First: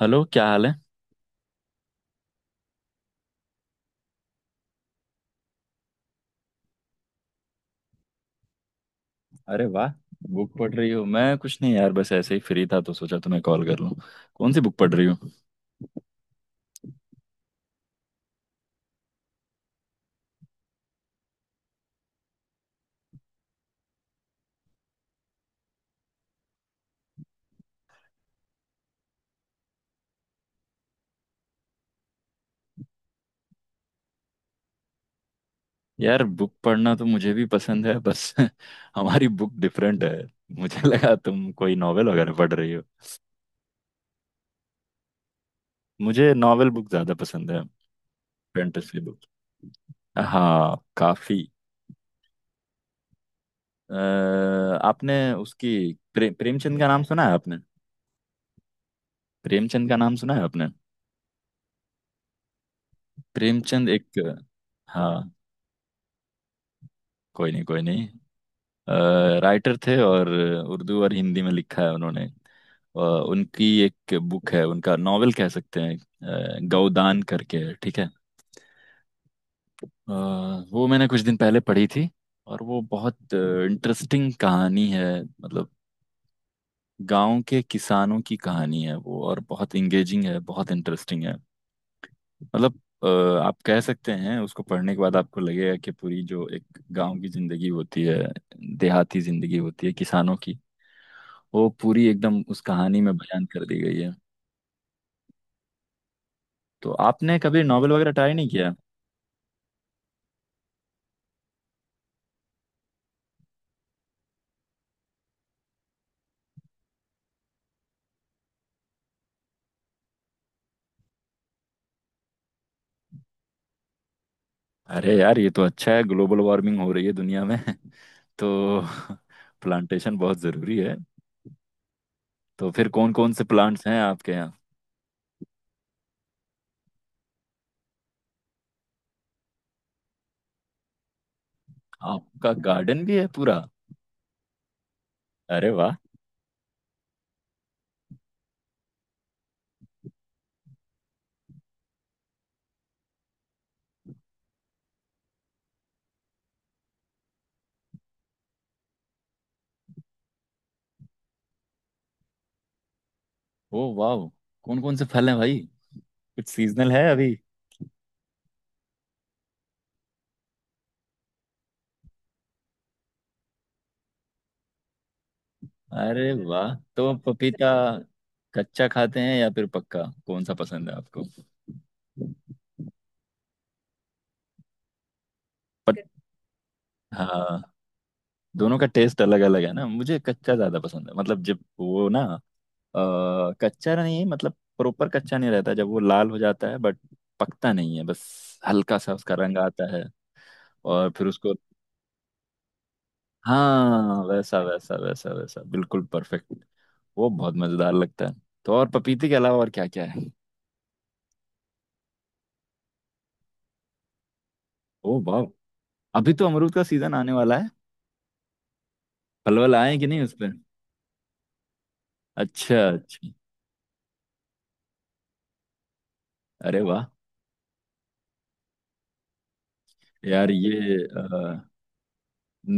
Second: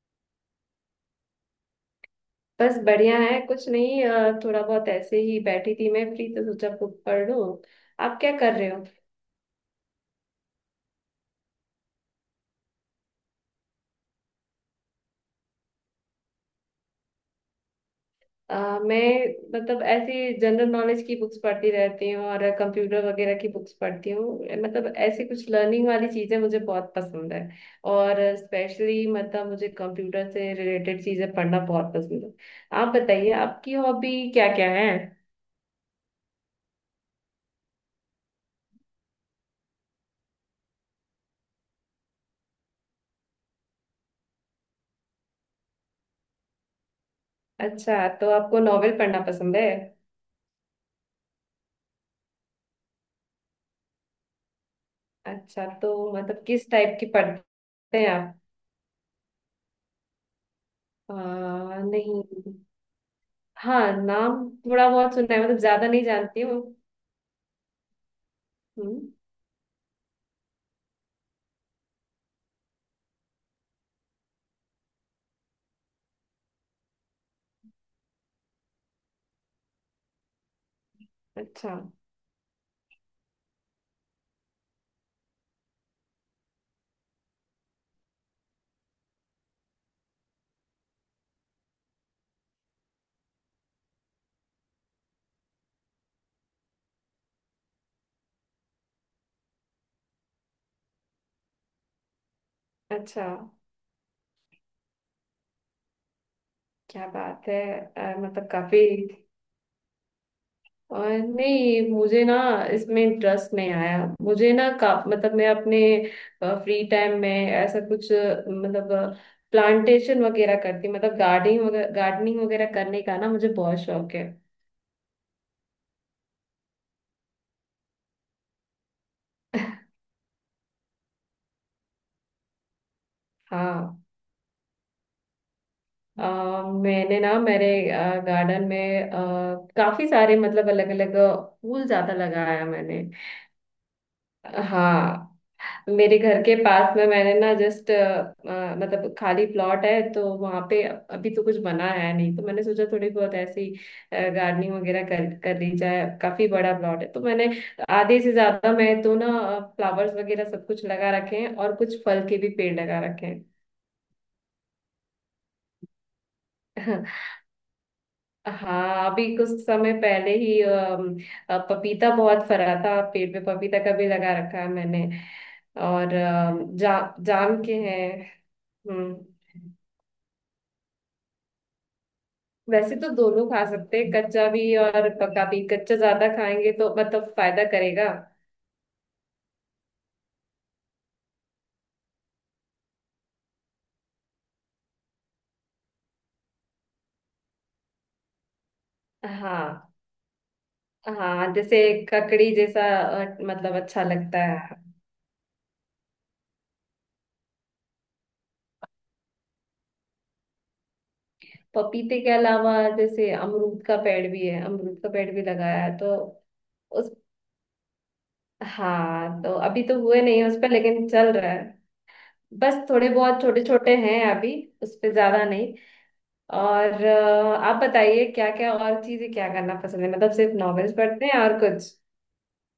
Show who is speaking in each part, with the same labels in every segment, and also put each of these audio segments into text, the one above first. Speaker 1: Hello, क्या हाल है।
Speaker 2: बस बढ़िया है। कुछ नहीं, थोड़ा बहुत ऐसे ही बैठी थी। मैं फ्री तो सोचा बुक पढ़ लूं। आप क्या कर रहे हो?
Speaker 1: अरे वाह, बुक पढ़ रही हो। मैं कुछ नहीं यार, बस ऐसे ही फ्री था तो सोचा तुम्हें कॉल कर लूं। कौन सी बुक पढ़ रही हो।
Speaker 2: अ, मैं मतलब ऐसी जनरल नॉलेज की बुक्स पढ़ती रहती हूँ और कंप्यूटर वगैरह की बुक्स पढ़ती हूँ। मतलब ऐसी कुछ लर्निंग वाली चीजें मुझे बहुत पसंद है। और स्पेशली मतलब मुझे कंप्यूटर से रिलेटेड चीजें पढ़ना बहुत पसंद है। आप बताइए आपकी हॉबी क्या क्या है?
Speaker 1: यार, बुक पढ़ना तो मुझे भी पसंद है बस हमारी बुक डिफरेंट है। मुझे लगा तुम कोई नॉवेल वगैरह पढ़ रही हो। मुझे नॉवेल बुक ज्यादा पसंद है।
Speaker 2: अच्छा, तो आपको नॉवेल
Speaker 1: फैंटेसी बुक।
Speaker 2: पढ़ना पसंद है।
Speaker 1: हाँ काफी। अ, आपने
Speaker 2: अच्छा,
Speaker 1: उसकी
Speaker 2: तो मतलब किस
Speaker 1: प्रेमचंद का
Speaker 2: टाइप
Speaker 1: नाम
Speaker 2: की
Speaker 1: सुना है आपने।
Speaker 2: पढ़ते हैं आप?
Speaker 1: प्रेमचंद का नाम सुना है आपने।
Speaker 2: आ, नहीं। हाँ,
Speaker 1: प्रेमचंद एक।
Speaker 2: नाम थोड़ा बहुत
Speaker 1: हाँ।
Speaker 2: सुना है, मतलब ज्यादा नहीं जानती हूँ।
Speaker 1: कोई नहीं।
Speaker 2: हम्म।
Speaker 1: राइटर थे और उर्दू और हिंदी में लिखा है उन्होंने। उनकी एक बुक है, उनका नॉवेल कह सकते हैं, गौदान करके है, ठीक है। अ, वो मैंने कुछ दिन पहले
Speaker 2: अच्छा।
Speaker 1: पढ़ी थी। और वो बहुत इंटरेस्टिंग कहानी है। मतलब गांव के किसानों की कहानी है वो, और बहुत इंगेजिंग है, बहुत इंटरेस्टिंग है। मतलब अ, आप कह सकते हैं उसको पढ़ने के बाद आपको लगेगा कि पूरी जो एक गांव की जिंदगी होती है, देहाती जिंदगी होती है किसानों की, वो पूरी एकदम उस कहानी में
Speaker 2: अच्छा।
Speaker 1: बयान कर दी गई है। तो
Speaker 2: क्या
Speaker 1: आपने
Speaker 2: बात है।
Speaker 1: कभी नॉवेल वगैरह ट्राई नहीं
Speaker 2: मतलब
Speaker 1: किया।
Speaker 2: काफी। और नहीं, मुझे ना इसमें इंटरेस्ट नहीं आया। मुझे ना का मतलब, मैं अपने फ्री टाइम में ऐसा कुछ, मतलब प्लांटेशन वगैरह करती, मतलब गार्डनिंग वगैरह, गार्डनिंग वगैरह करने का ना मुझे बहुत शौक है।
Speaker 1: अरे यार, ये तो अच्छा है, ग्लोबल वार्मिंग हो रही है दुनिया में तो प्लांटेशन बहुत जरूरी है। तो फिर कौन कौन से प्लांट्स हैं
Speaker 2: हाँ।
Speaker 1: आपके यहाँ।
Speaker 2: अ मैंने ना मेरे गार्डन में, काफी सारे, मतलब अलग अलग फूल ज्यादा
Speaker 1: आपका
Speaker 2: लगाया मैंने।
Speaker 1: गार्डन भी है पूरा।
Speaker 2: हाँ,
Speaker 1: अरे वाह।
Speaker 2: मेरे घर के पास में मैंने ना जस्ट, मतलब खाली प्लॉट है, तो वहां पे अभी तो कुछ बना है नहीं, तो मैंने सोचा थोड़ी बहुत ऐसी गार्डनिंग वगैरह कर कर ली जाए। काफी बड़ा प्लॉट है, तो मैंने आधे से ज्यादा मैं तो ना फ्लावर्स वगैरह सब कुछ लगा रखे हैं और कुछ फल के भी पेड़ लगा रखे
Speaker 1: ओ वाह, कौन कौन से फल हैं भाई। कुछ सीजनल
Speaker 2: हैं।
Speaker 1: है अभी।
Speaker 2: हाँ, अभी कुछ समय पहले ही पपीता बहुत फरा था पेड़ पे। पपीता का भी लगा रखा है मैंने। और
Speaker 1: अरे वाह, तो
Speaker 2: जाम
Speaker 1: पपीता
Speaker 2: के हैं।
Speaker 1: कच्चा
Speaker 2: हम्म।
Speaker 1: खाते हैं या फिर पक्का, कौन सा पसंद है आपको।
Speaker 2: वैसे तो दोनों खा सकते हैं, कच्चा भी और पका भी।
Speaker 1: पट।
Speaker 2: कच्चा ज्यादा खाएंगे तो मतलब
Speaker 1: हाँ,
Speaker 2: फायदा करेगा।
Speaker 1: दोनों का टेस्ट अलग अलग है ना। मुझे कच्चा ज्यादा पसंद है। मतलब जब वो ना कच्चा नहीं, मतलब प्रॉपर कच्चा नहीं रहता, जब वो लाल हो जाता है बट पकता नहीं है, बस हल्का सा उसका रंग
Speaker 2: हाँ
Speaker 1: आता है, और फिर
Speaker 2: हाँ,
Speaker 1: उसको।
Speaker 2: जैसे ककड़ी जैसा, मतलब अच्छा
Speaker 1: हाँ,
Speaker 2: लगता
Speaker 1: वैसा
Speaker 2: है।
Speaker 1: वैसा वैसा वैसा बिल्कुल परफेक्ट, वो बहुत मजेदार लगता है। तो और पपीते के अलावा और क्या क्या है।
Speaker 2: पपीते के अलावा जैसे अमरूद का पेड़ भी है। अमरूद का
Speaker 1: ओ
Speaker 2: पेड़ भी
Speaker 1: वाह,
Speaker 2: लगाया है तो।
Speaker 1: अभी तो अमरूद का सीजन आने वाला है।
Speaker 2: हाँ, तो
Speaker 1: पलवल
Speaker 2: अभी
Speaker 1: आए
Speaker 2: तो
Speaker 1: कि नहीं
Speaker 2: हुए
Speaker 1: उस
Speaker 2: नहीं हैं
Speaker 1: पर।
Speaker 2: उस पर, लेकिन चल रहा है। बस
Speaker 1: अच्छा
Speaker 2: थोड़े
Speaker 1: अच्छा।
Speaker 2: बहुत छोटे छोटे हैं अभी, उस पे ज्यादा नहीं।
Speaker 1: अरे
Speaker 2: और
Speaker 1: वाह।
Speaker 2: आप बताइए, क्या क्या और चीजें क्या करना पसंद है? मतलब
Speaker 1: यार
Speaker 2: सिर्फ नॉवेल्स
Speaker 1: ये
Speaker 2: पढ़ते हैं और
Speaker 1: अ,
Speaker 2: कुछ?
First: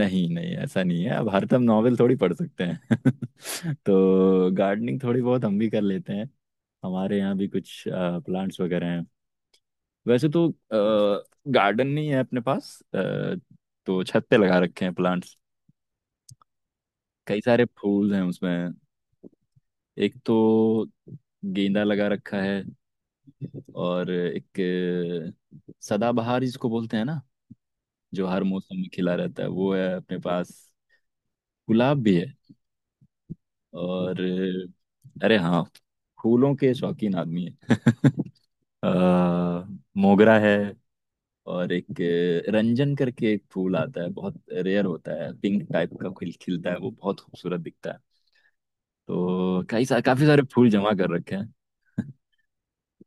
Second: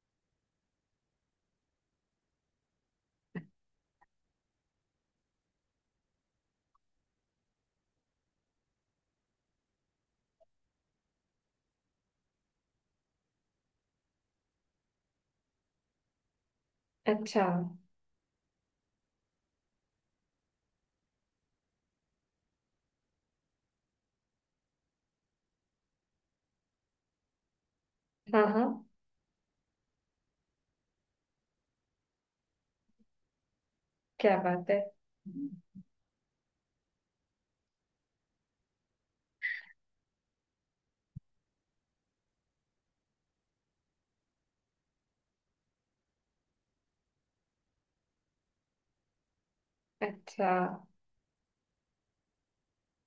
Speaker 1: नहीं नहीं, ऐसा नहीं है, अब हर तुम नॉवेल थोड़ी पढ़ सकते हैं तो गार्डनिंग थोड़ी बहुत हम भी कर लेते हैं। हमारे यहाँ भी कुछ प्लांट्स वगैरह हैं। वैसे तो गार्डन नहीं है अपने पास, तो छत पे लगा रखे हैं प्लांट्स। कई
Speaker 2: अच्छा।
Speaker 1: सारे फूल हैं उसमें। एक तो गेंदा लगा रखा है, और एक सदाबहार जिसको बोलते हैं ना, जो हर
Speaker 2: हाँ
Speaker 1: मौसम
Speaker 2: हाँ।
Speaker 1: में खिला रहता है, वो है अपने पास। गुलाब भी है, और
Speaker 2: क्या बात है।
Speaker 1: अरे हाँ, फूलों के शौकीन आदमी है अ, मोगरा है, और एक रंजन करके एक फूल आता है, बहुत रेयर होता है, पिंक टाइप का खिल खिलता है, वो बहुत खूबसूरत दिखता है। तो काफी सारे
Speaker 2: अच्छा,
Speaker 1: फूल जमा कर रखे हैं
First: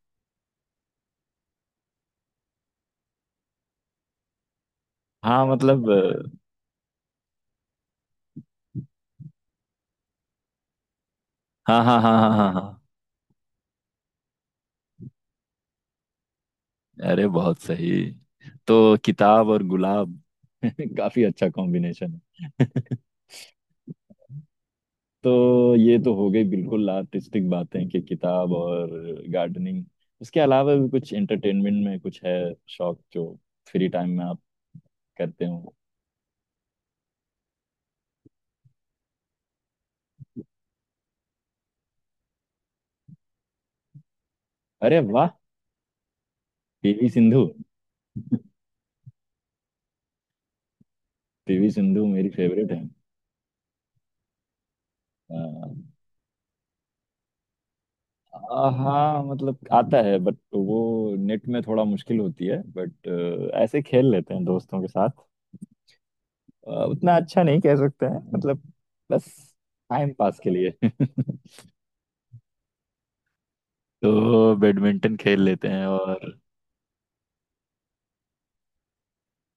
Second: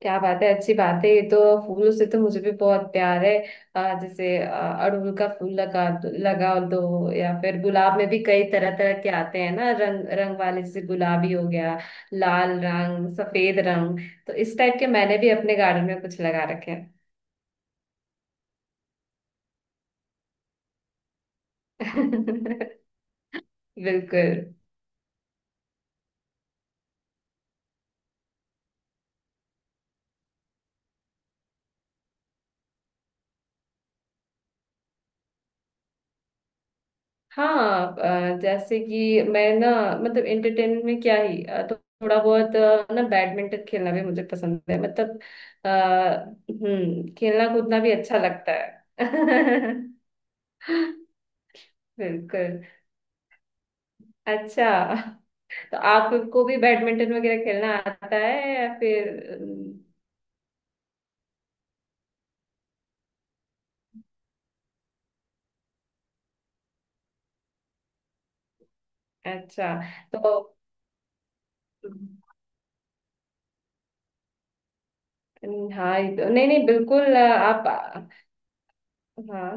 Speaker 2: क्या बात है, अच्छी बात है ये तो। फूलों से तो मुझे भी बहुत प्यार है। जैसे अड़हुल का
Speaker 1: हाँ
Speaker 2: फूल लगा
Speaker 1: मतलब अ,
Speaker 2: लगा दो, या फिर गुलाब में भी कई तरह तरह के आते हैं ना, रंग रंग वाले, जैसे गुलाबी हो गया,
Speaker 1: हाँ हाँ हाँ, हाँ हाँ
Speaker 2: लाल
Speaker 1: हाँ।
Speaker 2: रंग, सफेद रंग। तो इस टाइप के मैंने भी अपने गार्डन में कुछ लगा रखे हैं।
Speaker 1: अरे बहुत सही, तो किताब और गुलाब काफी अच्छा कॉम्बिनेशन है
Speaker 2: बिल्कुल।
Speaker 1: तो ये तो हो गई बिल्कुल आर्टिस्टिक बातें, कि किताब और गार्डनिंग। उसके अलावा भी कुछ एंटरटेनमेंट में कुछ है, शौक जो फ्री टाइम में आप करते हो।
Speaker 2: हाँ, जैसे कि मैं ना, मतलब एंटरटेनमेंट में क्या ही, तो थोड़ा बहुत ना बैडमिंटन खेलना भी मुझे पसंद है,
Speaker 1: अरे
Speaker 2: मतलब।
Speaker 1: वाह,
Speaker 2: आ,
Speaker 1: पीवी
Speaker 2: हम्म,
Speaker 1: सिंधु
Speaker 2: खेलना कूदना भी अच्छा लगता है।
Speaker 1: पीवी सिंधु मेरी
Speaker 2: बिल्कुल।
Speaker 1: फेवरेट है।
Speaker 2: अच्छा,
Speaker 1: आ,
Speaker 2: तो आपको भी बैडमिंटन वगैरह खेलना आता है या फिर?
Speaker 1: हाँ मतलब
Speaker 2: अम,
Speaker 1: आता है, बट वो नेट में थोड़ा मुश्किल होती है, बट ऐसे खेल लेते हैं दोस्तों के साथ। उतना अच्छा नहीं कह सकते हैं, मतलब बस
Speaker 2: अच्छा,
Speaker 1: टाइम
Speaker 2: तो
Speaker 1: पास के लिए
Speaker 2: अम,
Speaker 1: तो बैडमिंटन खेल लेते हैं,
Speaker 2: हाँ,
Speaker 1: और
Speaker 2: नहीं नहीं, बिल्कुल, आप। हाँ,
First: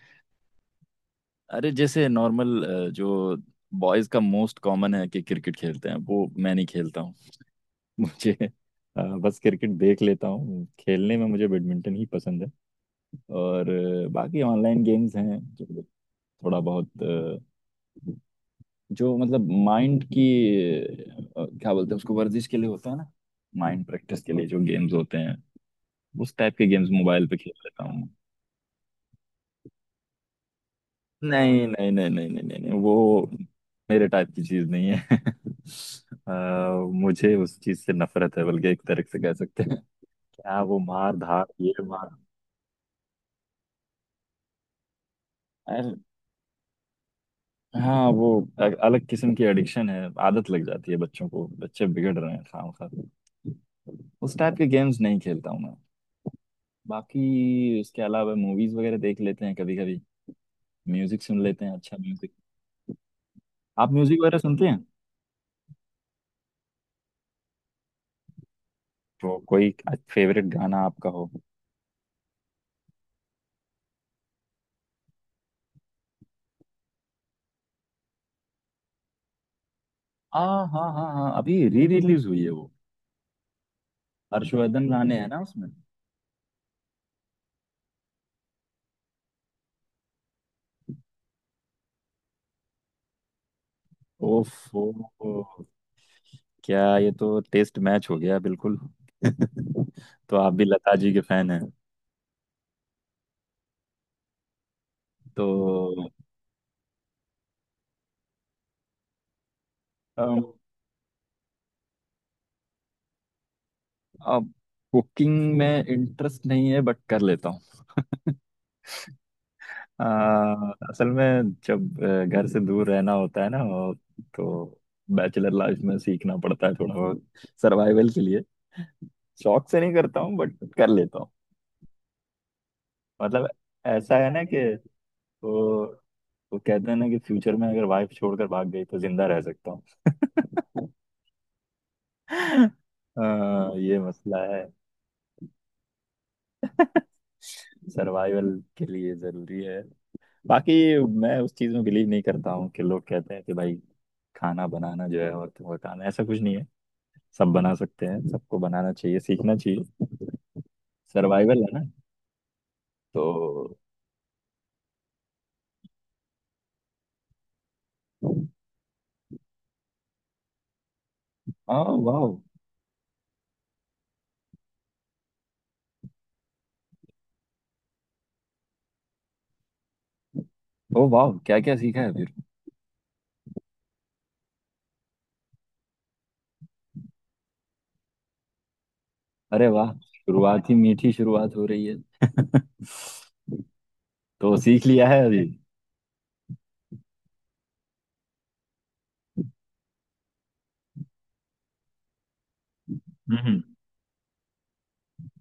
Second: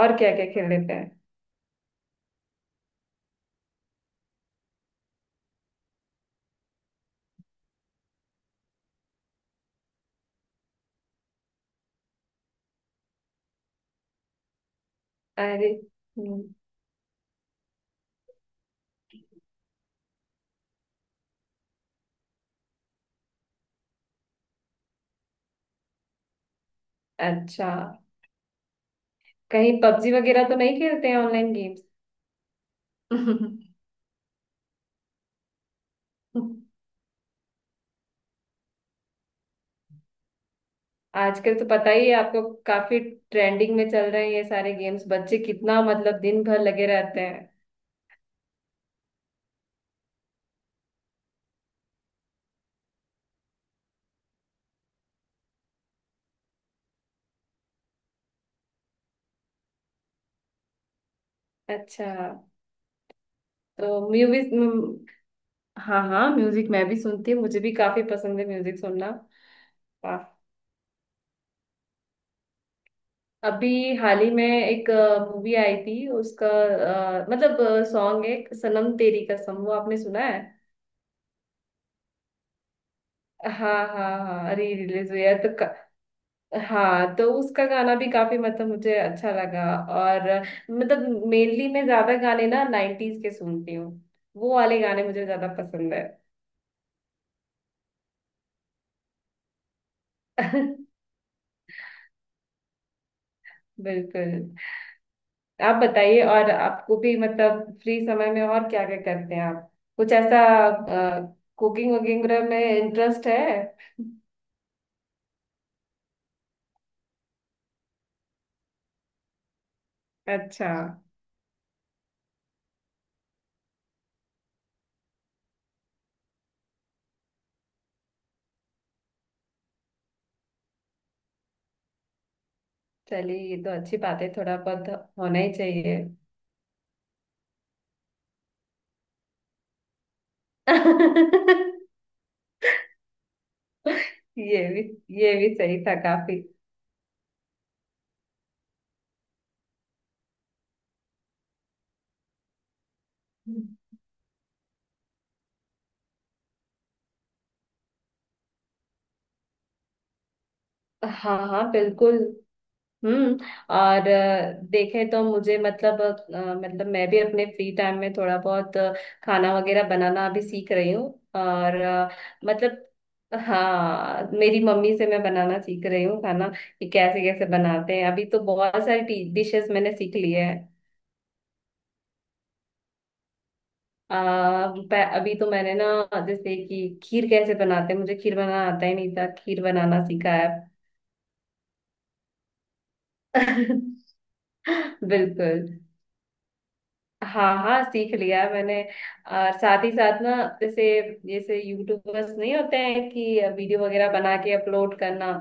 Speaker 2: और क्या क्या खेल लेते हैं?
Speaker 1: अरे जैसे नॉर्मल जो बॉयज का मोस्ट कॉमन है कि क्रिकेट खेलते हैं, वो मैं नहीं खेलता हूँ मुझे बस क्रिकेट देख लेता हूँ, खेलने में मुझे बैडमिंटन ही पसंद है। और बाकी ऑनलाइन गेम्स हैं
Speaker 2: अरे।
Speaker 1: जो
Speaker 2: हम्म।
Speaker 1: थोड़ा बहुत, जो मतलब माइंड की, क्या बोलते हैं उसको, वर्जिश के लिए होता है ना, माइंड प्रैक्टिस के लिए जो गेम्स होते हैं, उस टाइप के गेम्स मोबाइल पे खेल
Speaker 2: अच्छा,
Speaker 1: लेता हूँ।
Speaker 2: कहीं पबजी वगैरह तो नहीं खेलते हैं ऑनलाइन
Speaker 1: नहीं
Speaker 2: गेम्स?
Speaker 1: नहीं नहीं नहीं नहीं नहीं, नहीं वो मेरे टाइप की चीज नहीं है आ, मुझे उस चीज से नफरत है, बल्कि एक तरह से कह सकते हैं, क्या वो मार धाड़
Speaker 2: आजकल तो
Speaker 1: ये
Speaker 2: पता
Speaker 1: मार।
Speaker 2: ही है आपको, काफी ट्रेंडिंग में चल रहे हैं ये सारे गेम्स। बच्चे कितना
Speaker 1: अरे,
Speaker 2: मतलब दिन भर लगे रहते हैं।
Speaker 1: हाँ वो अलग किस्म की एडिक्शन है, आदत लग जाती है बच्चों को, बच्चे बिगड़ रहे हैं खाम खा। उस टाइप के गेम्स नहीं खेलता हूँ मैं। बाकी उसके अलावा मूवीज वगैरह देख लेते हैं कभी कभी, म्यूजिक सुन लेते हैं, अच्छा
Speaker 2: अच्छा,
Speaker 1: म्यूजिक। आप
Speaker 2: तो
Speaker 1: म्यूजिक वगैरह
Speaker 2: मूवीज।
Speaker 1: सुनते हैं।
Speaker 2: हाँ हाँ, म्यूजिक मैं भी सुनती हूँ। मुझे भी काफी पसंद है म्यूजिक सुनना।
Speaker 1: तो कोई
Speaker 2: वाह,
Speaker 1: फेवरेट गाना आपका हो।
Speaker 2: अभी हाल ही में एक मूवी आई थी, उसका मतलब सॉन्ग है, सनम तेरी कसम, वो आपने सुना है?
Speaker 1: आ, हाँ हाँ हाँ, अभी री रिलीज हुई है वो।
Speaker 2: हाँ हाँ हाँ, री
Speaker 1: हर्षवर्धन
Speaker 2: रिलीज
Speaker 1: गाने
Speaker 2: हुई
Speaker 1: हैं
Speaker 2: है
Speaker 1: ना
Speaker 2: तो।
Speaker 1: उसमें।
Speaker 2: हाँ, तो उसका गाना भी काफी, मतलब मुझे अच्छा लगा। और मतलब मेनली मैं ज्यादा गाने ना नाइन्टीज के सुनती हूँ। वो वाले
Speaker 1: ओफो,
Speaker 2: गाने मुझे ज्यादा पसंद है।
Speaker 1: क्या ये तो टेस्ट मैच हो गया बिल्कुल तो आप भी लता जी के फैन हैं।
Speaker 2: बिल्कुल। आप
Speaker 1: तो
Speaker 2: बताइए, और आपको भी मतलब फ्री समय में और क्या क्या करते हैं आप? कुछ ऐसा
Speaker 1: अम,
Speaker 2: कुकिंग वगैरह में इंटरेस्ट है?
Speaker 1: अब कुकिंग में इंटरेस्ट नहीं है, बट कर लेता हूँ आ,
Speaker 2: अच्छा।
Speaker 1: असल में जब घर से दूर रहना होता है ना, और तो बैचलर लाइफ में सीखना पड़ता है थोड़ा बहुत, सर्वाइवल के लिए। शौक से नहीं करता हूँ, बट कर लेता हूँ।
Speaker 2: चलिए,
Speaker 1: मतलब
Speaker 2: ये तो अच्छी
Speaker 1: ऐसा
Speaker 2: बात है।
Speaker 1: है ना कि
Speaker 2: थोड़ा बहुत होना ही
Speaker 1: वो
Speaker 2: चाहिए।
Speaker 1: वो कहते हैं ना कि फ्यूचर में अगर वाइफ छोड़कर भाग गई तो जिंदा रह सकता हूँ अ, ये मसला है
Speaker 2: ये भी, ये भी सही था काफी।
Speaker 1: सर्वाइवल के लिए जरूरी है। बाकी मैं उस चीज में बिलीव नहीं करता हूँ कि लोग कहते हैं कि भाई खाना बनाना जो है औरतों का काम है, ऐसा कुछ नहीं है। सब बना सकते हैं, सबको बनाना चाहिए, सीखना चाहिए।
Speaker 2: हाँ
Speaker 1: सर्वाइवल
Speaker 2: हाँ
Speaker 1: है ना।
Speaker 2: बिल्कुल। हम्म।
Speaker 1: तो
Speaker 2: और देखें तो मुझे मतलब, मतलब मैं भी अपने फ्री टाइम में थोड़ा बहुत, खाना वगैरह बनाना अभी सीख रही हूँ। और
Speaker 1: हाँ वाह।
Speaker 2: मतलब, हाँ, मेरी मम्मी से मैं बनाना सीख रही हूँ खाना, कि कैसे कैसे बनाते हैं। अभी तो बहुत सारी डिशेस मैंने सीख ली है।
Speaker 1: ओ वाह, क्या क्या सीखा है फिर।
Speaker 2: अ, अभी तो मैंने ना, जैसे कि खीर कैसे बनाते हैं, मुझे खीर बनाना आता ही नहीं था, खीर
Speaker 1: अरे वाह,
Speaker 2: बनाना सीखा है।
Speaker 1: शुरुआत ही मीठी शुरुआत हो रही है। तो सीख लिया है अभी।
Speaker 2: बिल्कुल। हाँ हाँ, सीख लिया है मैंने। और साथ ही साथ ना, जैसे जैसे यूट्यूबर्स नहीं होते हैं कि
Speaker 1: हम्म।
Speaker 2: वीडियो वगैरह बना के अपलोड करना,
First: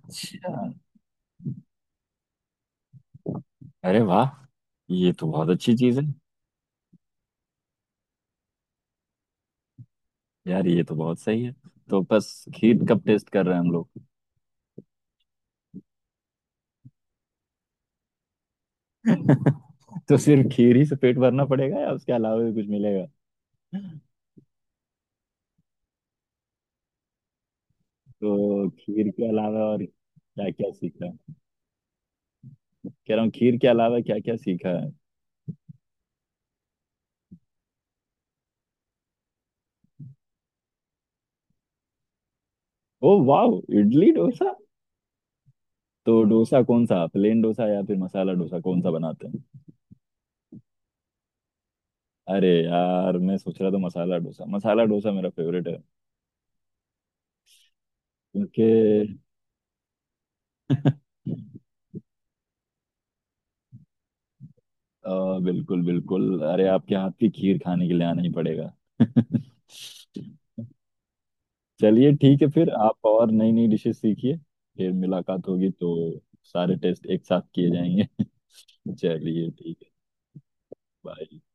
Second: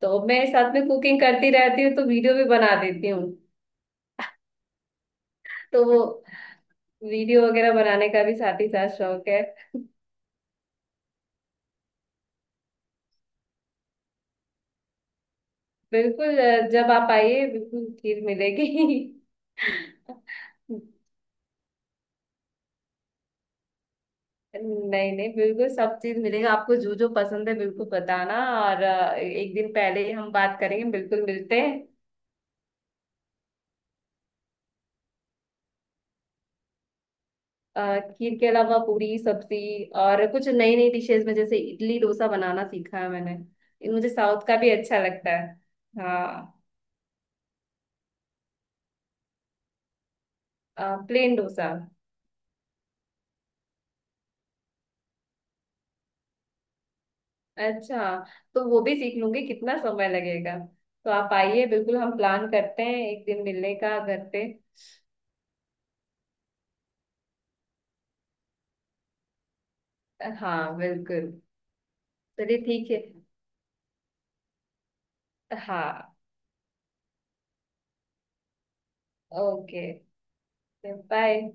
Speaker 2: तो मैं साथ में कुकिंग करती रहती हूँ तो वीडियो भी बना देती हूँ।
Speaker 1: अरे वाह, ये तो बहुत अच्छी
Speaker 2: तो
Speaker 1: चीज
Speaker 2: वो
Speaker 1: है।
Speaker 2: वीडियो वगैरह बनाने का भी साथ ही साथ शौक है।
Speaker 1: यार ये तो बहुत सही है, तो बस खीर कब टेस्ट कर रहे हैं हम लोग
Speaker 2: बिल्कुल, जब आप आइए बिल्कुल खीर मिलेगी।
Speaker 1: तो सिर्फ खीर ही से पेट भरना पड़ेगा या उसके अलावा भी कुछ मिलेगा।
Speaker 2: नहीं नहीं, बिल्कुल सब चीज मिलेगा आपको। जो जो पसंद है बिल्कुल बताना।
Speaker 1: तो
Speaker 2: और
Speaker 1: खीर के
Speaker 2: एक
Speaker 1: अलावा
Speaker 2: दिन
Speaker 1: और
Speaker 2: पहले ही हम
Speaker 1: क्या
Speaker 2: बात
Speaker 1: क्या
Speaker 2: करेंगे,
Speaker 1: सीखा।
Speaker 2: बिल्कुल मिलते हैं।
Speaker 1: कह रहा हूँ खीर के अलावा क्या क्या सीखा है।
Speaker 2: खीर के अलावा पूरी सब्जी, और कुछ नई नई डिशेस में जैसे इडली डोसा बनाना सीखा है
Speaker 1: ओ
Speaker 2: मैंने।
Speaker 1: वाह,
Speaker 2: ये मुझे
Speaker 1: इडली
Speaker 2: साउथ
Speaker 1: डोसा।
Speaker 2: का भी अच्छा लगता है।
Speaker 1: तो
Speaker 2: हाँ,
Speaker 1: डोसा कौन सा, प्लेन डोसा या फिर मसाला डोसा, कौन सा बनाते हैं।
Speaker 2: प्लेन डोसा।
Speaker 1: अरे यार, मैं सोच रहा था मसाला डोसा, मसाला डोसा मेरा फेवरेट है
Speaker 2: अच्छा, तो
Speaker 1: क्योंकि
Speaker 2: वो भी सीख लूंगी, कितना समय लगेगा। तो आप आइए, बिल्कुल हम प्लान करते हैं, एक दिन मिलने का घर पे।
Speaker 1: बिल्कुल बिल्कुल, अरे आपके हाथ की खीर खाने के लिए आना ही पड़ेगा
Speaker 2: हाँ बिल्कुल।
Speaker 1: चलिए ठीक है,
Speaker 2: चलिए
Speaker 1: फिर
Speaker 2: ठीक है।
Speaker 1: आप और नई नई डिशेस सीखिए। फिर मुलाकात होगी तो
Speaker 2: हाँ।
Speaker 1: सारे टेस्ट एक साथ किए जाएंगे चलिए ठीक
Speaker 2: ओके।
Speaker 1: है। बाय।
Speaker 2: बाय।